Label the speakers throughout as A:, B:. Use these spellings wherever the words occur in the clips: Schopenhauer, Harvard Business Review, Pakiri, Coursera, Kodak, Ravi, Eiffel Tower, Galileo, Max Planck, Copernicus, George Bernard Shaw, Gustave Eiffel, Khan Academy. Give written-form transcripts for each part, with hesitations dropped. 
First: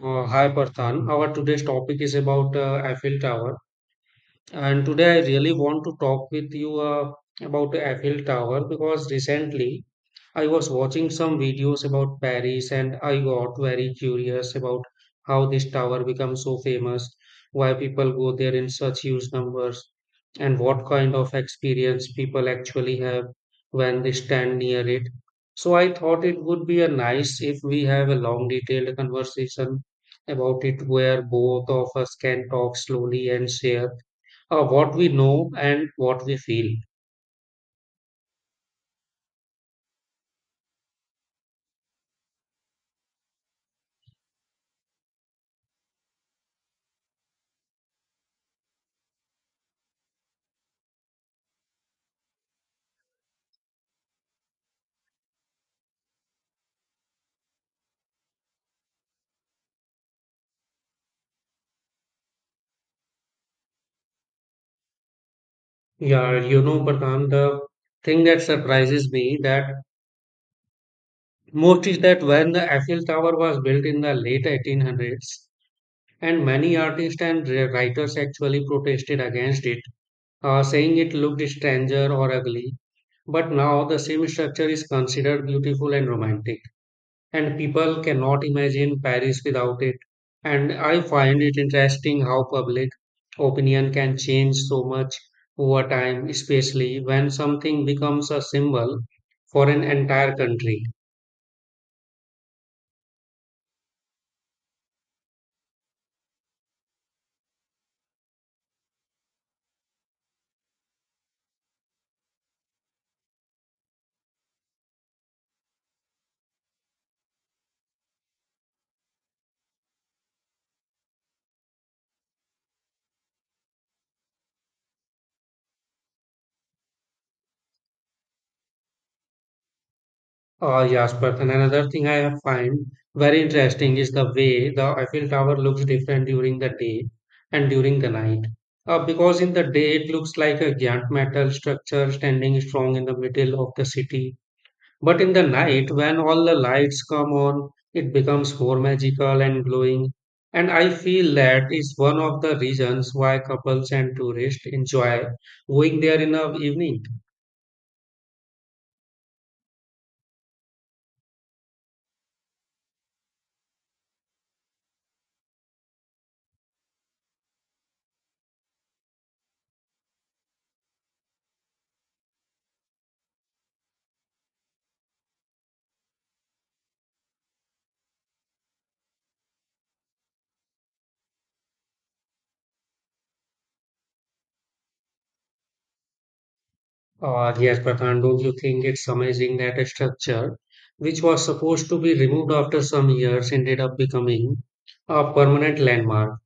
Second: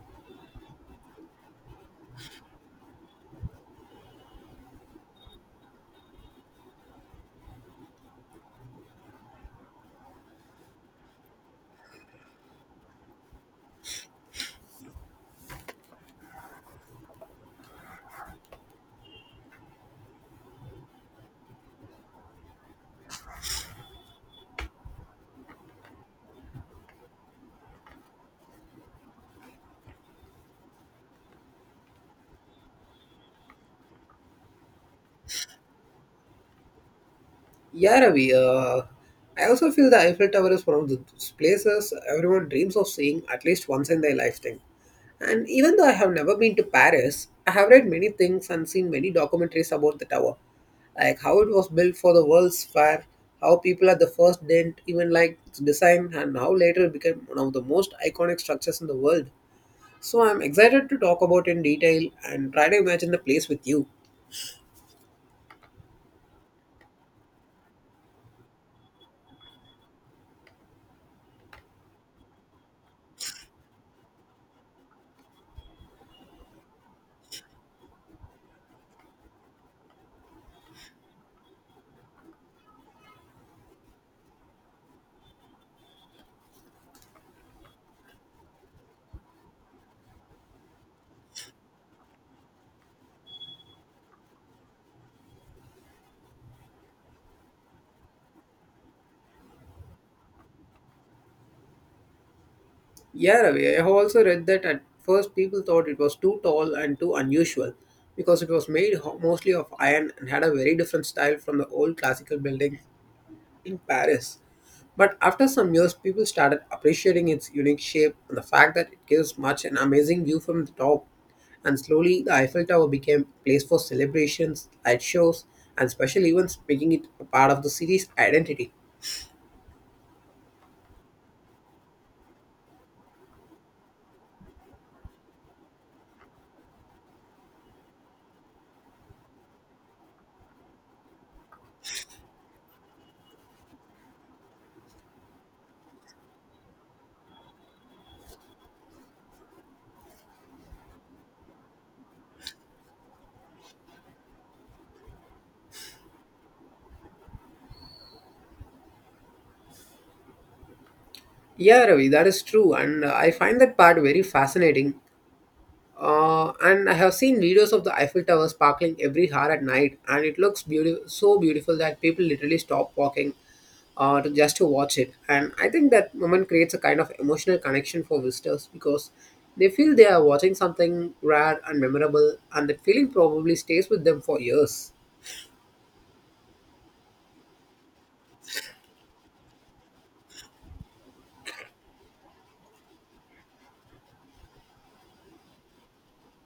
A: Hi Parthan. Our today's topic is about Eiffel Tower. And today I really want to talk with you about Eiffel Tower because recently I was watching some videos about Paris and I got very curious about how this tower become so famous, why people go there in such huge numbers, and what kind of experience people actually have when they stand near it. So I thought it would be a nice if we have a long detailed conversation about it where both of us can talk slowly and share what we know and what we feel.
B: Yeah, Ravi. I also feel the Eiffel Tower is one of those places everyone dreams of seeing at least once in their lifetime. And even though I have never been to Paris, I have read many things and seen many documentaries about the tower, like how it was built for the World's Fair, how people at the first didn't even like its design, and how later it became one of the most iconic structures in the world. So I'm excited to talk about in detail and try to imagine the place with you.
A: Yeah, you know, Parkan, the thing that surprises me that most is that when the Eiffel Tower was built in the late 1800s, and many artists and writers actually protested against it, saying it looked stranger or ugly. But now the same structure is considered beautiful and romantic. And people cannot imagine Paris without it. And I find it interesting how public opinion can change so much over time, especially when something becomes a symbol for an entire country.
B: Yeah, Ravi, I have also read that at first people thought it was too tall and too unusual because it was made mostly of iron and had a very different style from the old classical buildings in Paris. But after some years, people started appreciating its unique shape and the fact that it gives much an amazing view from the top. And slowly, the Eiffel Tower became a place for celebrations, light shows, and special events, making it a part of the city's identity.
A: Yes, but and another thing I have find very interesting is the way the Eiffel Tower looks different during the day and during the night. Because in the day it looks like a giant metal structure standing strong in the middle of the city. But in the night, when all the lights come on, it becomes more magical and glowing. And I feel that is one of the reasons why couples and tourists enjoy going there in the evening.
B: Yeah, Ravi, that is true, and I find that part very fascinating. And I have seen videos of the Eiffel Tower sparkling every hour at night, and it looks beautiful, so beautiful that people literally stop walking just to watch it. And I think that moment creates a kind of emotional connection for visitors because they feel they are watching something rare and memorable, and that feeling probably stays with them for years.
A: Yes, Pradhan, don't you think it's amazing that a structure which was supposed to be removed after some years ended up becoming a permanent landmark?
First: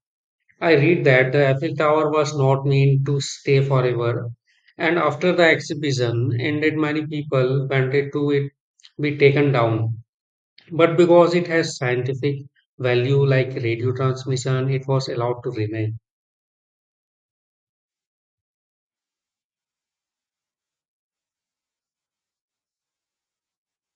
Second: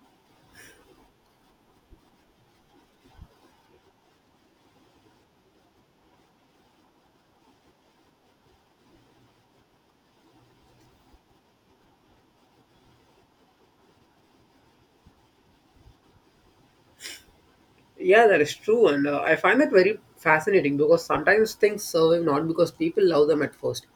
A: I read that the Eiffel Tower was not meant to stay forever, and after the exhibition ended, many people wanted to it be taken down. But because it has scientific value like radio transmission, it was allowed to remain.
B: Yeah, that is true, and I find that very fascinating because sometimes things survive not because people love them at first,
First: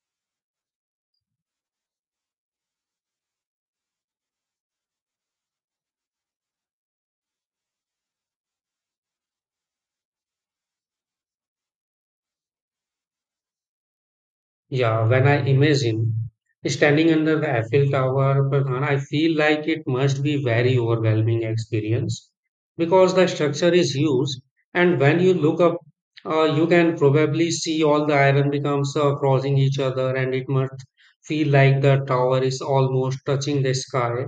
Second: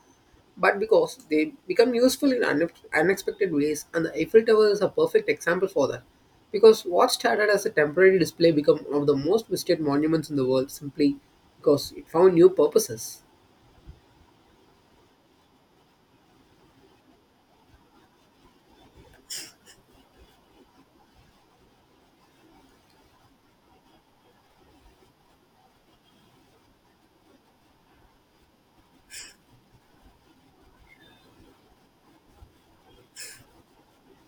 B: but because they become useful in unexpected ways, and the Eiffel Tower is a perfect example for that because what started as a temporary display became one of the most visited monuments in the world simply because it found new purposes.
A: Yeah, when I imagine standing under the Eiffel Tower, Farhan, I feel like it must be very overwhelming experience because the structure is huge, and when you look up, you can probably see all the iron becomes crossing each other, and it must feel like the tower is almost touching the sky.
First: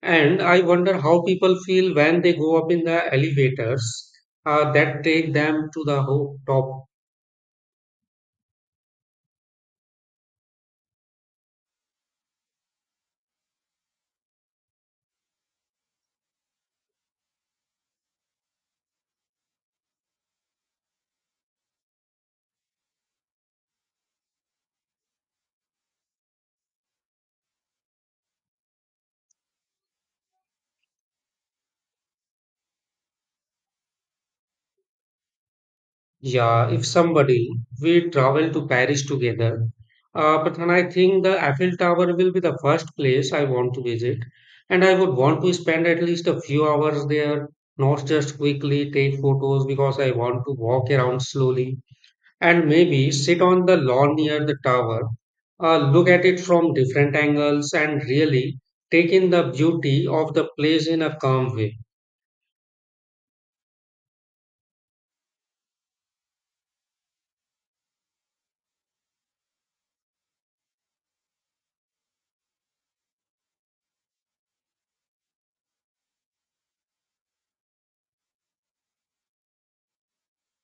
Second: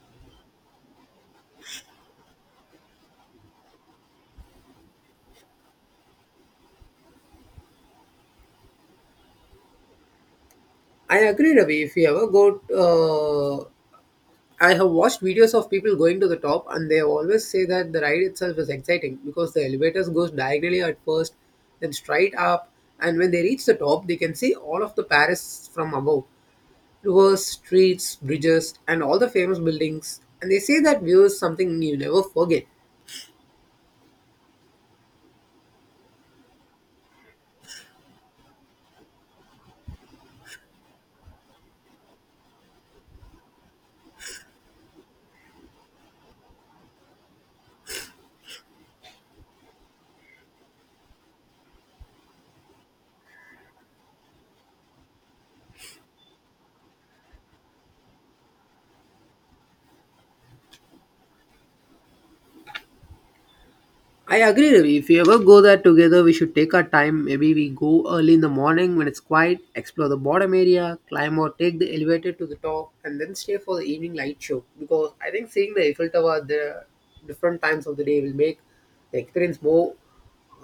A: And I wonder how people feel when they go up in the elevators that take them to the top.
B: I agree, Ravi. If you ever go uh, I have watched videos of people going to the top, and they always say that the ride itself is exciting because the elevators goes diagonally at first, then straight up, and when they reach the top they can see all of the Paris from above, rivers, streets, bridges, and all the famous buildings. And they say that view is something you never forget.
A: Yeah, if somebody we travel to Paris together, but then I think the Eiffel Tower will be the first place I want to visit, and I would want to spend at least a few hours there, not just quickly take photos because I want to walk around slowly and maybe sit on the lawn near the tower, look at it from different angles, and really take in the beauty of the place in a calm way.
B: I agree, Ravi. If you ever go there together, we should take our time. Maybe we go early in the morning when it's quiet, explore the bottom area, climb or take the elevator to the top, and then stay for the evening light show. Because I think seeing the Eiffel Tower at the different times of the day will make the experience more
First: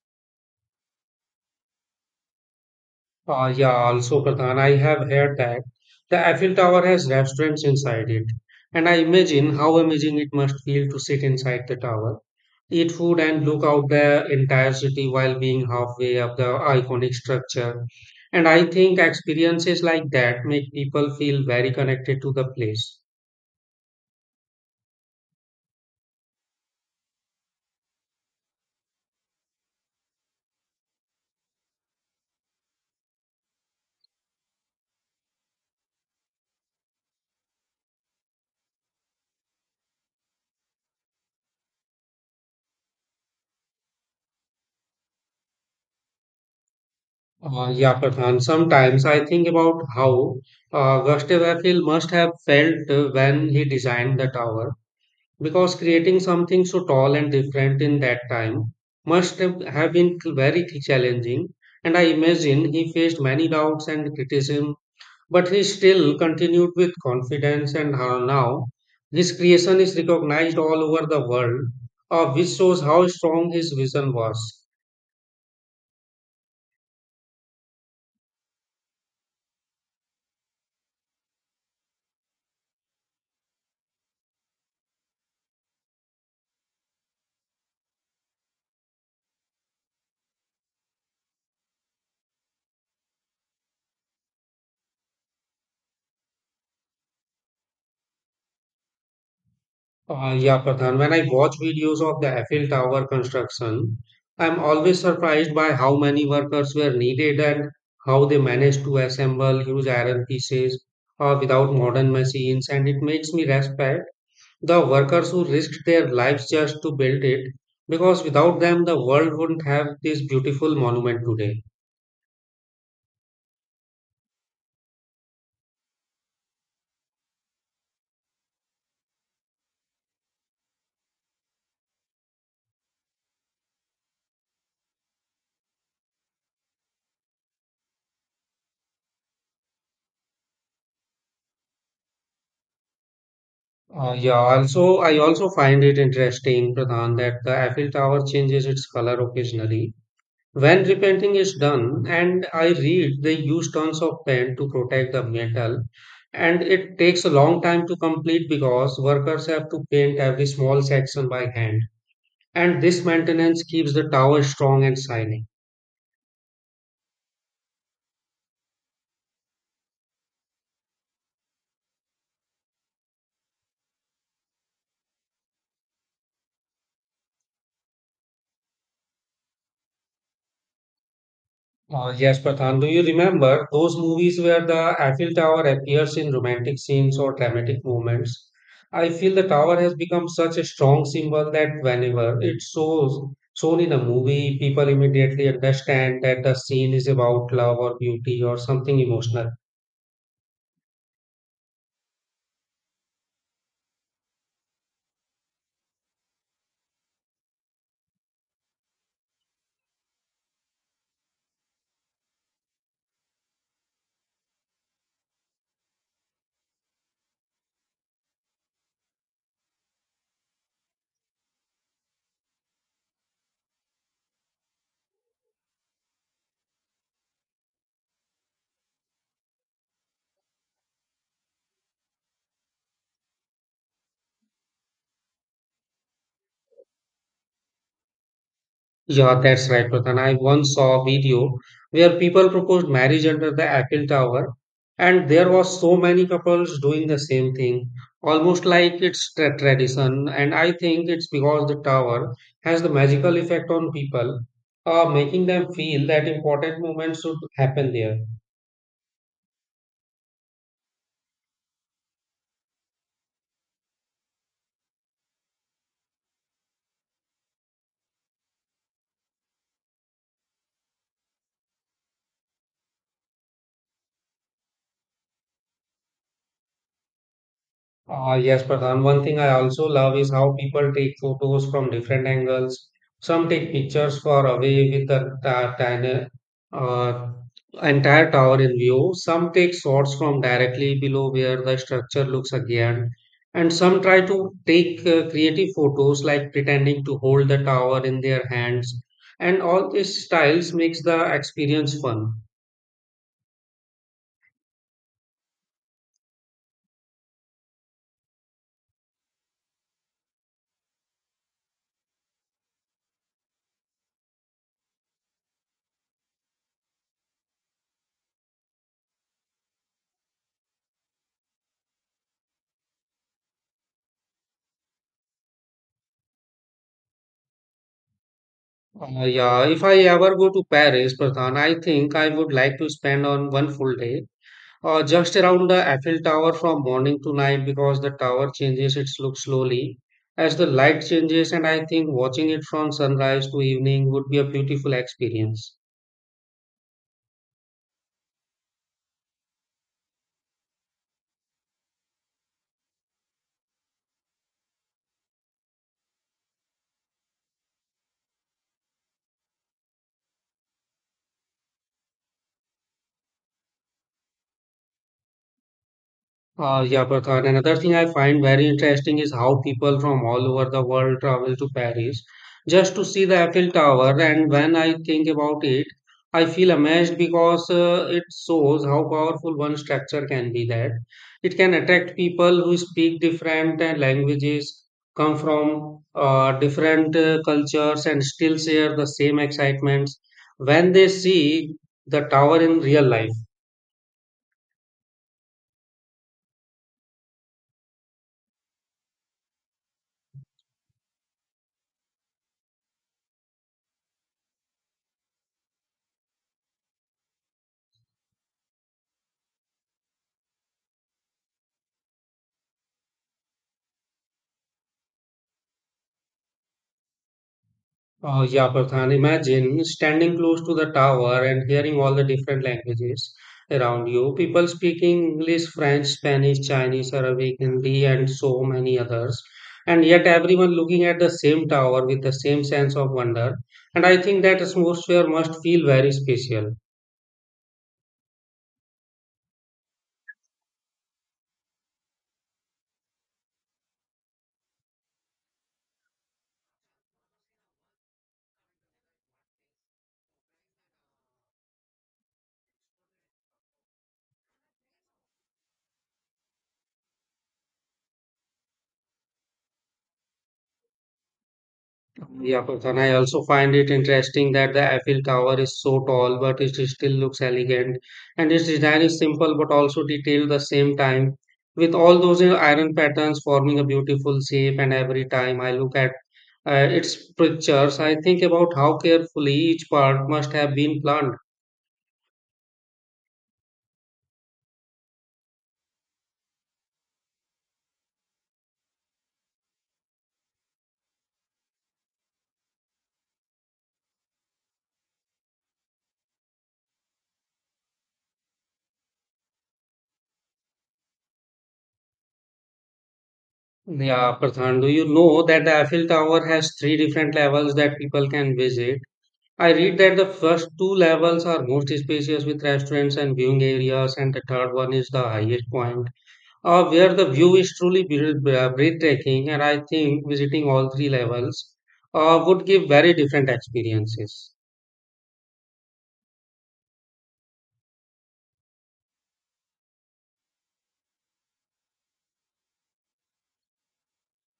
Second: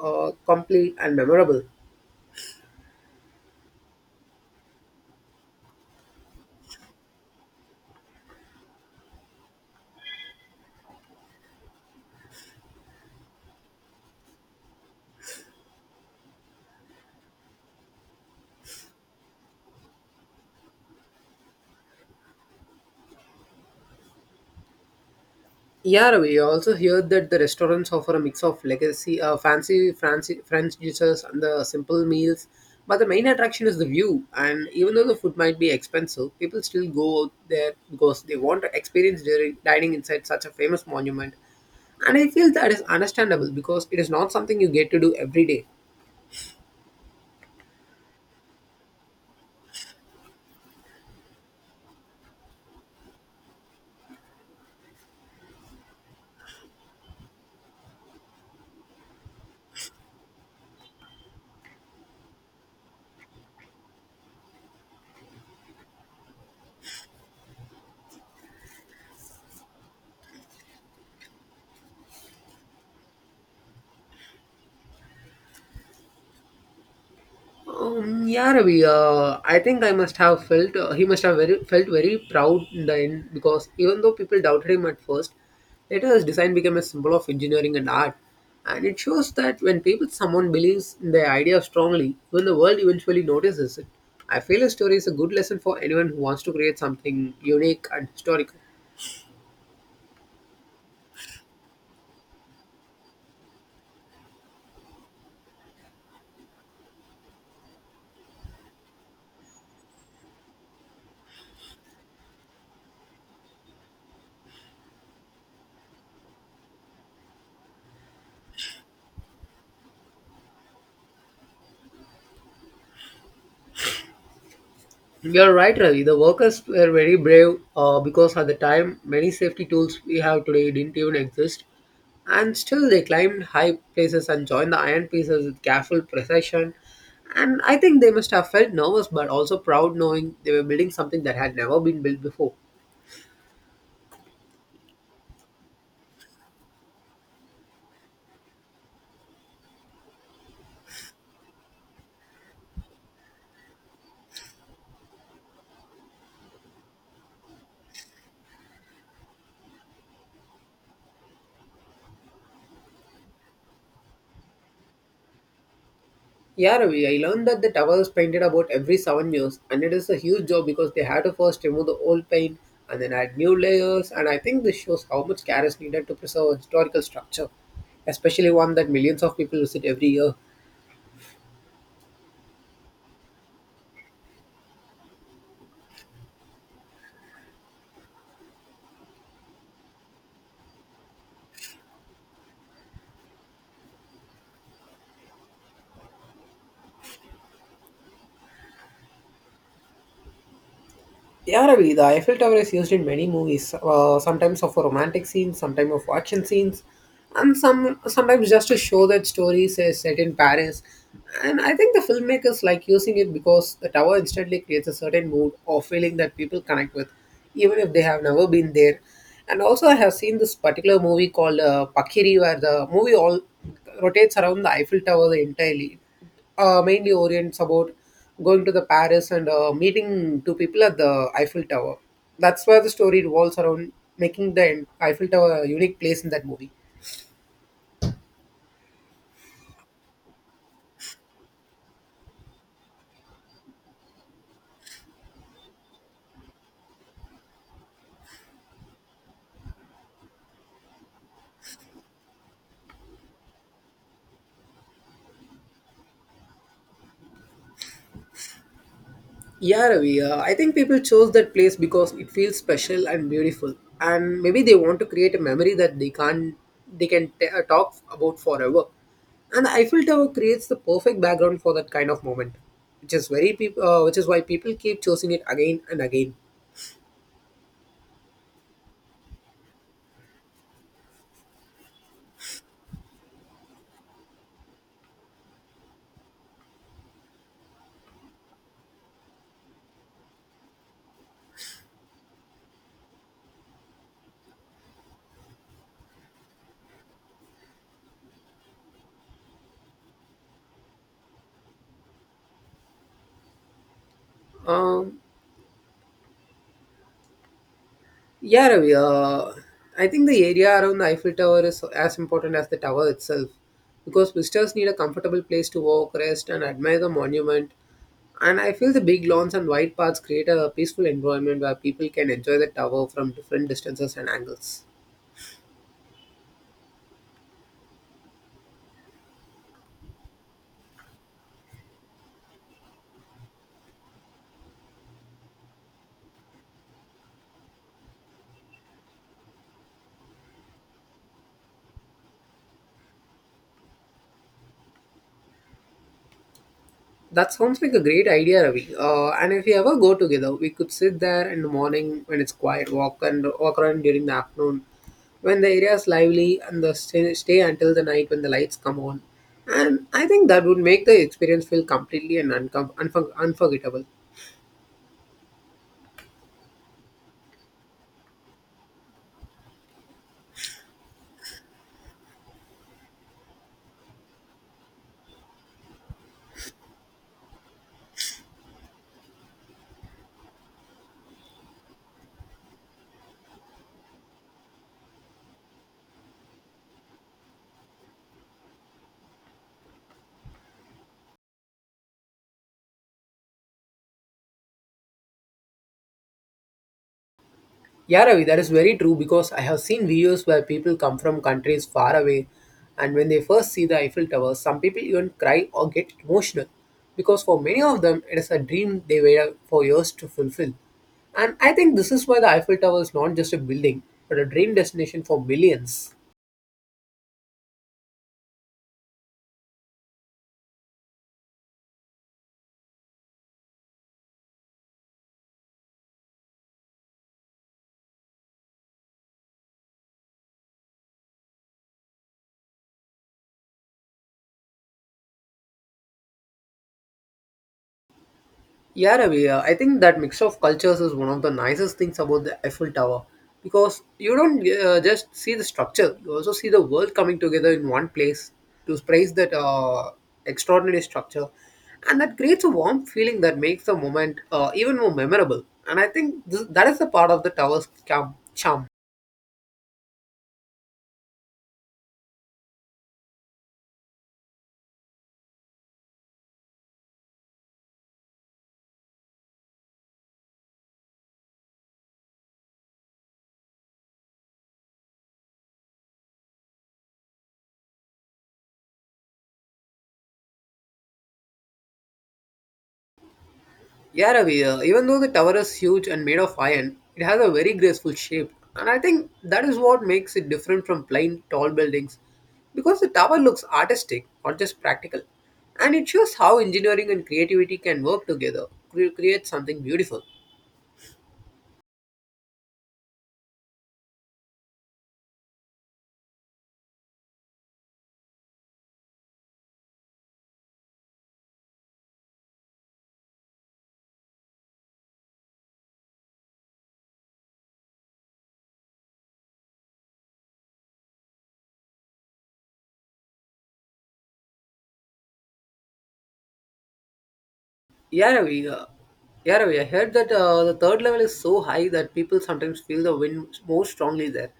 B: complete and memorable.
A: Ah, yeah, also Pradhan, I have heard that the Eiffel Tower has restaurants inside it, and I imagine how amazing it must feel to sit inside the tower, eat food, and look out the entire city while being halfway up the iconic structure. And I think experiences like that make people feel very connected to the place.
B: Yeah, we also hear that the restaurants offer a mix of legacy, uh, fancy, French dishes, and the simple meals. But the main attraction is the view, and even though the food might be expensive, people still go out there because they want to experience during dining inside such a famous monument. And I feel that is understandable because it is not something you get to do every day.
A: Yeah, Pradhan. Sometimes I think about how Gustave Eiffel must have felt when he designed the tower because creating something so tall and different in that time must have been very challenging, and I imagine he faced many doubts and criticism, but he still continued with confidence and how now his creation is recognized all over the world, which shows how strong his vision was.
B: Yeah, Ravi. I think I must have felt he must have very felt very proud in the end because even though people doubted him at first, later his design became a symbol of engineering and art, and it shows that when people someone believes in their idea strongly, even the world eventually notices it. I feel his story is a good lesson for anyone who wants to create something unique and historical.
A: Yeah, Pradhan. When I watch videos of the Eiffel Tower construction, I'm always surprised by how many workers were needed and how they managed to assemble huge iron pieces without modern machines. And it makes me respect the workers who risked their lives just to build it, because without them, the world wouldn't have this beautiful monument today.
B: You're right, Ravi. The workers were very brave because at the time, many safety tools we have today didn't even exist. And still, they climbed high places and joined the iron pieces with careful precision. And I think they must have felt nervous but also proud knowing they were building something that had never been built before.
A: Yeah, also, I also find it interesting, Pradhan, that the Eiffel Tower changes its color occasionally when repainting is done, and I read, they use tons of paint to protect the metal, and it takes a long time to complete because workers have to paint every small section by hand. And this maintenance keeps the tower strong and shining.
B: Yeah, Ravi, I learned that the tower was painted about every 7 years, and it is a huge job because they had to first remove the old paint and then add new layers. And I think this shows how much care is needed to preserve a historical structure, especially one that millions of people visit every year.
A: Yes, Prathan. Do you remember those movies where the Eiffel Tower appears in romantic scenes or dramatic moments? I feel the tower has become such a strong symbol that whenever shown in a movie, people immediately understand that the scene is about love or beauty or something emotional.
B: Yeah, Yaravida, Eiffel Tower is used in many movies, sometimes for romantic scenes, sometimes for action scenes, and sometimes just to show that stories is set in Paris. And I think the filmmakers like using it because the tower instantly creates a certain mood or feeling that people connect with, even if they have never been there. And also, I have seen this particular movie called Pakiri, where the movie all rotates around the Eiffel Tower entirely. Mainly orients about going to the Paris and meeting two people at the Eiffel Tower. That's where the story revolves around, making the Eiffel Tower a unique place in that movie.
A: Yeah, that's right, Pradhan. I once saw a video where people proposed marriage under the Eiffel Tower, and there was so many couples doing the same thing, almost like it's tradition. And I think it's because the tower has the magical effect on people, making them feel that important moments should happen there.
B: Yeah, Ravi, I think people chose that place because it feels special and beautiful, and maybe they want to create a memory that they can't they can t- talk about forever. And the Eiffel Tower creates the perfect background for that kind of moment, which is which is why people keep choosing it again and again.
A: Yes, Pradhan. One thing I also love is how people take photos from different angles. Some take pictures far away with the tiny, uh, entire tower in view. Some take shots from directly below where the structure looks again. And some try to take creative photos like pretending to hold the tower in their hands. And all these styles makes the experience fun.
B: Um, Yeah, Ravi, I think the area around the Eiffel Tower is as important as the tower itself because visitors need a comfortable place to walk, rest, and admire the monument. And I feel the big lawns and wide paths create a peaceful environment where people can enjoy the tower from different distances and angles.
A: Yeah, if I ever go to Paris, Pradhan, I think I would like to spend on one full day just around the Eiffel Tower from morning to night because the tower changes its look slowly as the light changes, and I think watching it from sunrise to evening would be a beautiful experience.
B: That sounds like a great idea, Ravi. And if we ever go together, we could sit there in the morning when it's quiet, walk around during the afternoon when the area is lively, and stay until the night when the lights come on. And I think that would make the experience feel completely and unforgettable.
A: Yeah, Prakash. Another thing I find very interesting is how people from all over the world travel to Paris just to see the Eiffel Tower. And when I think about it, I feel amazed because it shows how powerful one structure can be. That it can attract people who speak different languages, come from different cultures, and still share the same excitements when they see the tower in real life.
B: Yeah, Ravi, that is very true because I have seen videos where people come from countries far away, and when they first see the Eiffel Tower, some people even cry or get emotional because for many of them it is a dream they waited for years to fulfill. And I think this is why the Eiffel Tower is not just a building but a dream destination for millions.
A: Oh, yeah, Pradhan. Imagine standing close to the tower and hearing all the different languages around you. People speaking English, French, Spanish, Chinese, Arabic, Hindi, and so many others. And yet, everyone looking at the same tower with the same sense of wonder. And I think that atmosphere must feel very special.
B: Yeah, Ravi, I think that mix of cultures is one of the nicest things about the Eiffel Tower because you don't just see the structure, you also see the world coming together in one place to praise that extraordinary structure. And that creates a warm feeling that makes the moment even more memorable. And I think that is the part of the tower's charm.
A: Yeah, Farhan, I also find it interesting that the Eiffel Tower is so tall, but it still looks elegant. And its design is simple but also detailed at the same time, with all those iron patterns forming a beautiful shape. And every time I look at its pictures, I think about how carefully each part must have been planned.
B: Yeah, Ravi, even though the tower is huge and made of iron, it has a very graceful shape. And I think that is what makes it different from plain tall buildings. Because the tower looks artistic, not just practical. And it shows how engineering and creativity can work together to create something beautiful.
A: Yeah, Prathan, do you know that the Eiffel Tower has three different levels that people can visit? I read that the first two levels are most spacious with restaurants and viewing areas, and the third one is the highest point, where the view is truly breathtaking. And I think visiting all three levels would give very different experiences.
B: Yeah, Yaravia. I heard that the third level is so high that people sometimes feel the wind more strongly there.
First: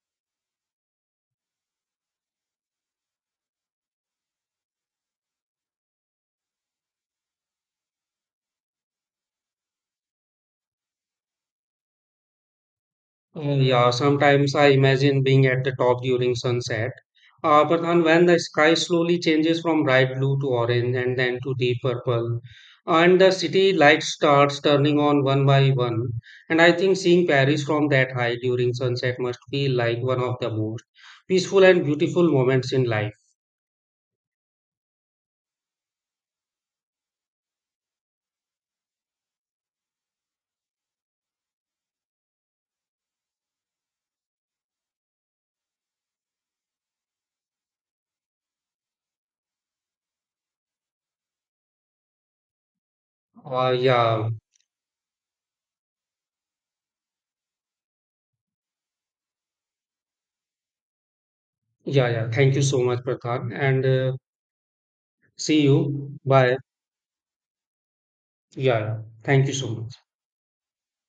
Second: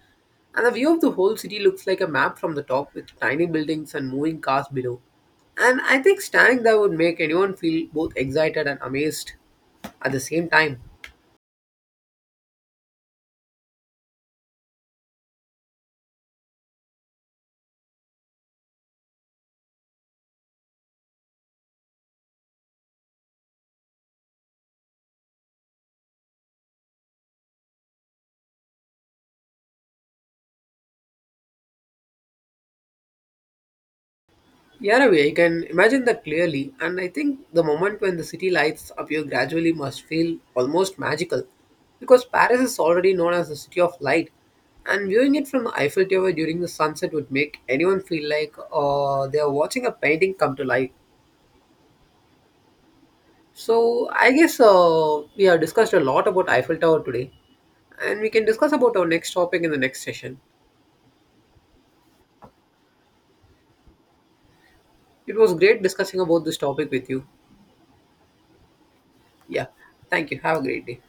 B: And the view of the whole city looks like a map from the top with tiny buildings and moving cars below. And I think standing there would make anyone feel both excited and amazed at the same time.
A: Yeah, sometimes I imagine being at the top during sunset. Pradhan, when the sky slowly changes from bright blue to orange and then to deep purple, and the city lights starts turning on one by one, and I think seeing Paris from that high during sunset must feel like one of the most peaceful and beautiful moments in life.
B: Yeah, Ravi, I can imagine that clearly, and I think the moment when the city lights appear gradually must feel almost magical, because Paris is already known as the city of light, and viewing it from the Eiffel Tower during the sunset would make anyone feel like they are watching a painting come to life. So
A: Yeah,
B: I guess we have discussed a lot about Eiffel Tower today, and we can discuss about our next topic in the next session.
A: yeah, yeah. Thank you so much, Pradhan, and
B: It was
A: see
B: great
A: you.
B: discussing about
A: Bye.
B: this topic with you.
A: Yeah, yeah. Thank you so
B: Yeah,
A: much.
B: thank you. Have a great day.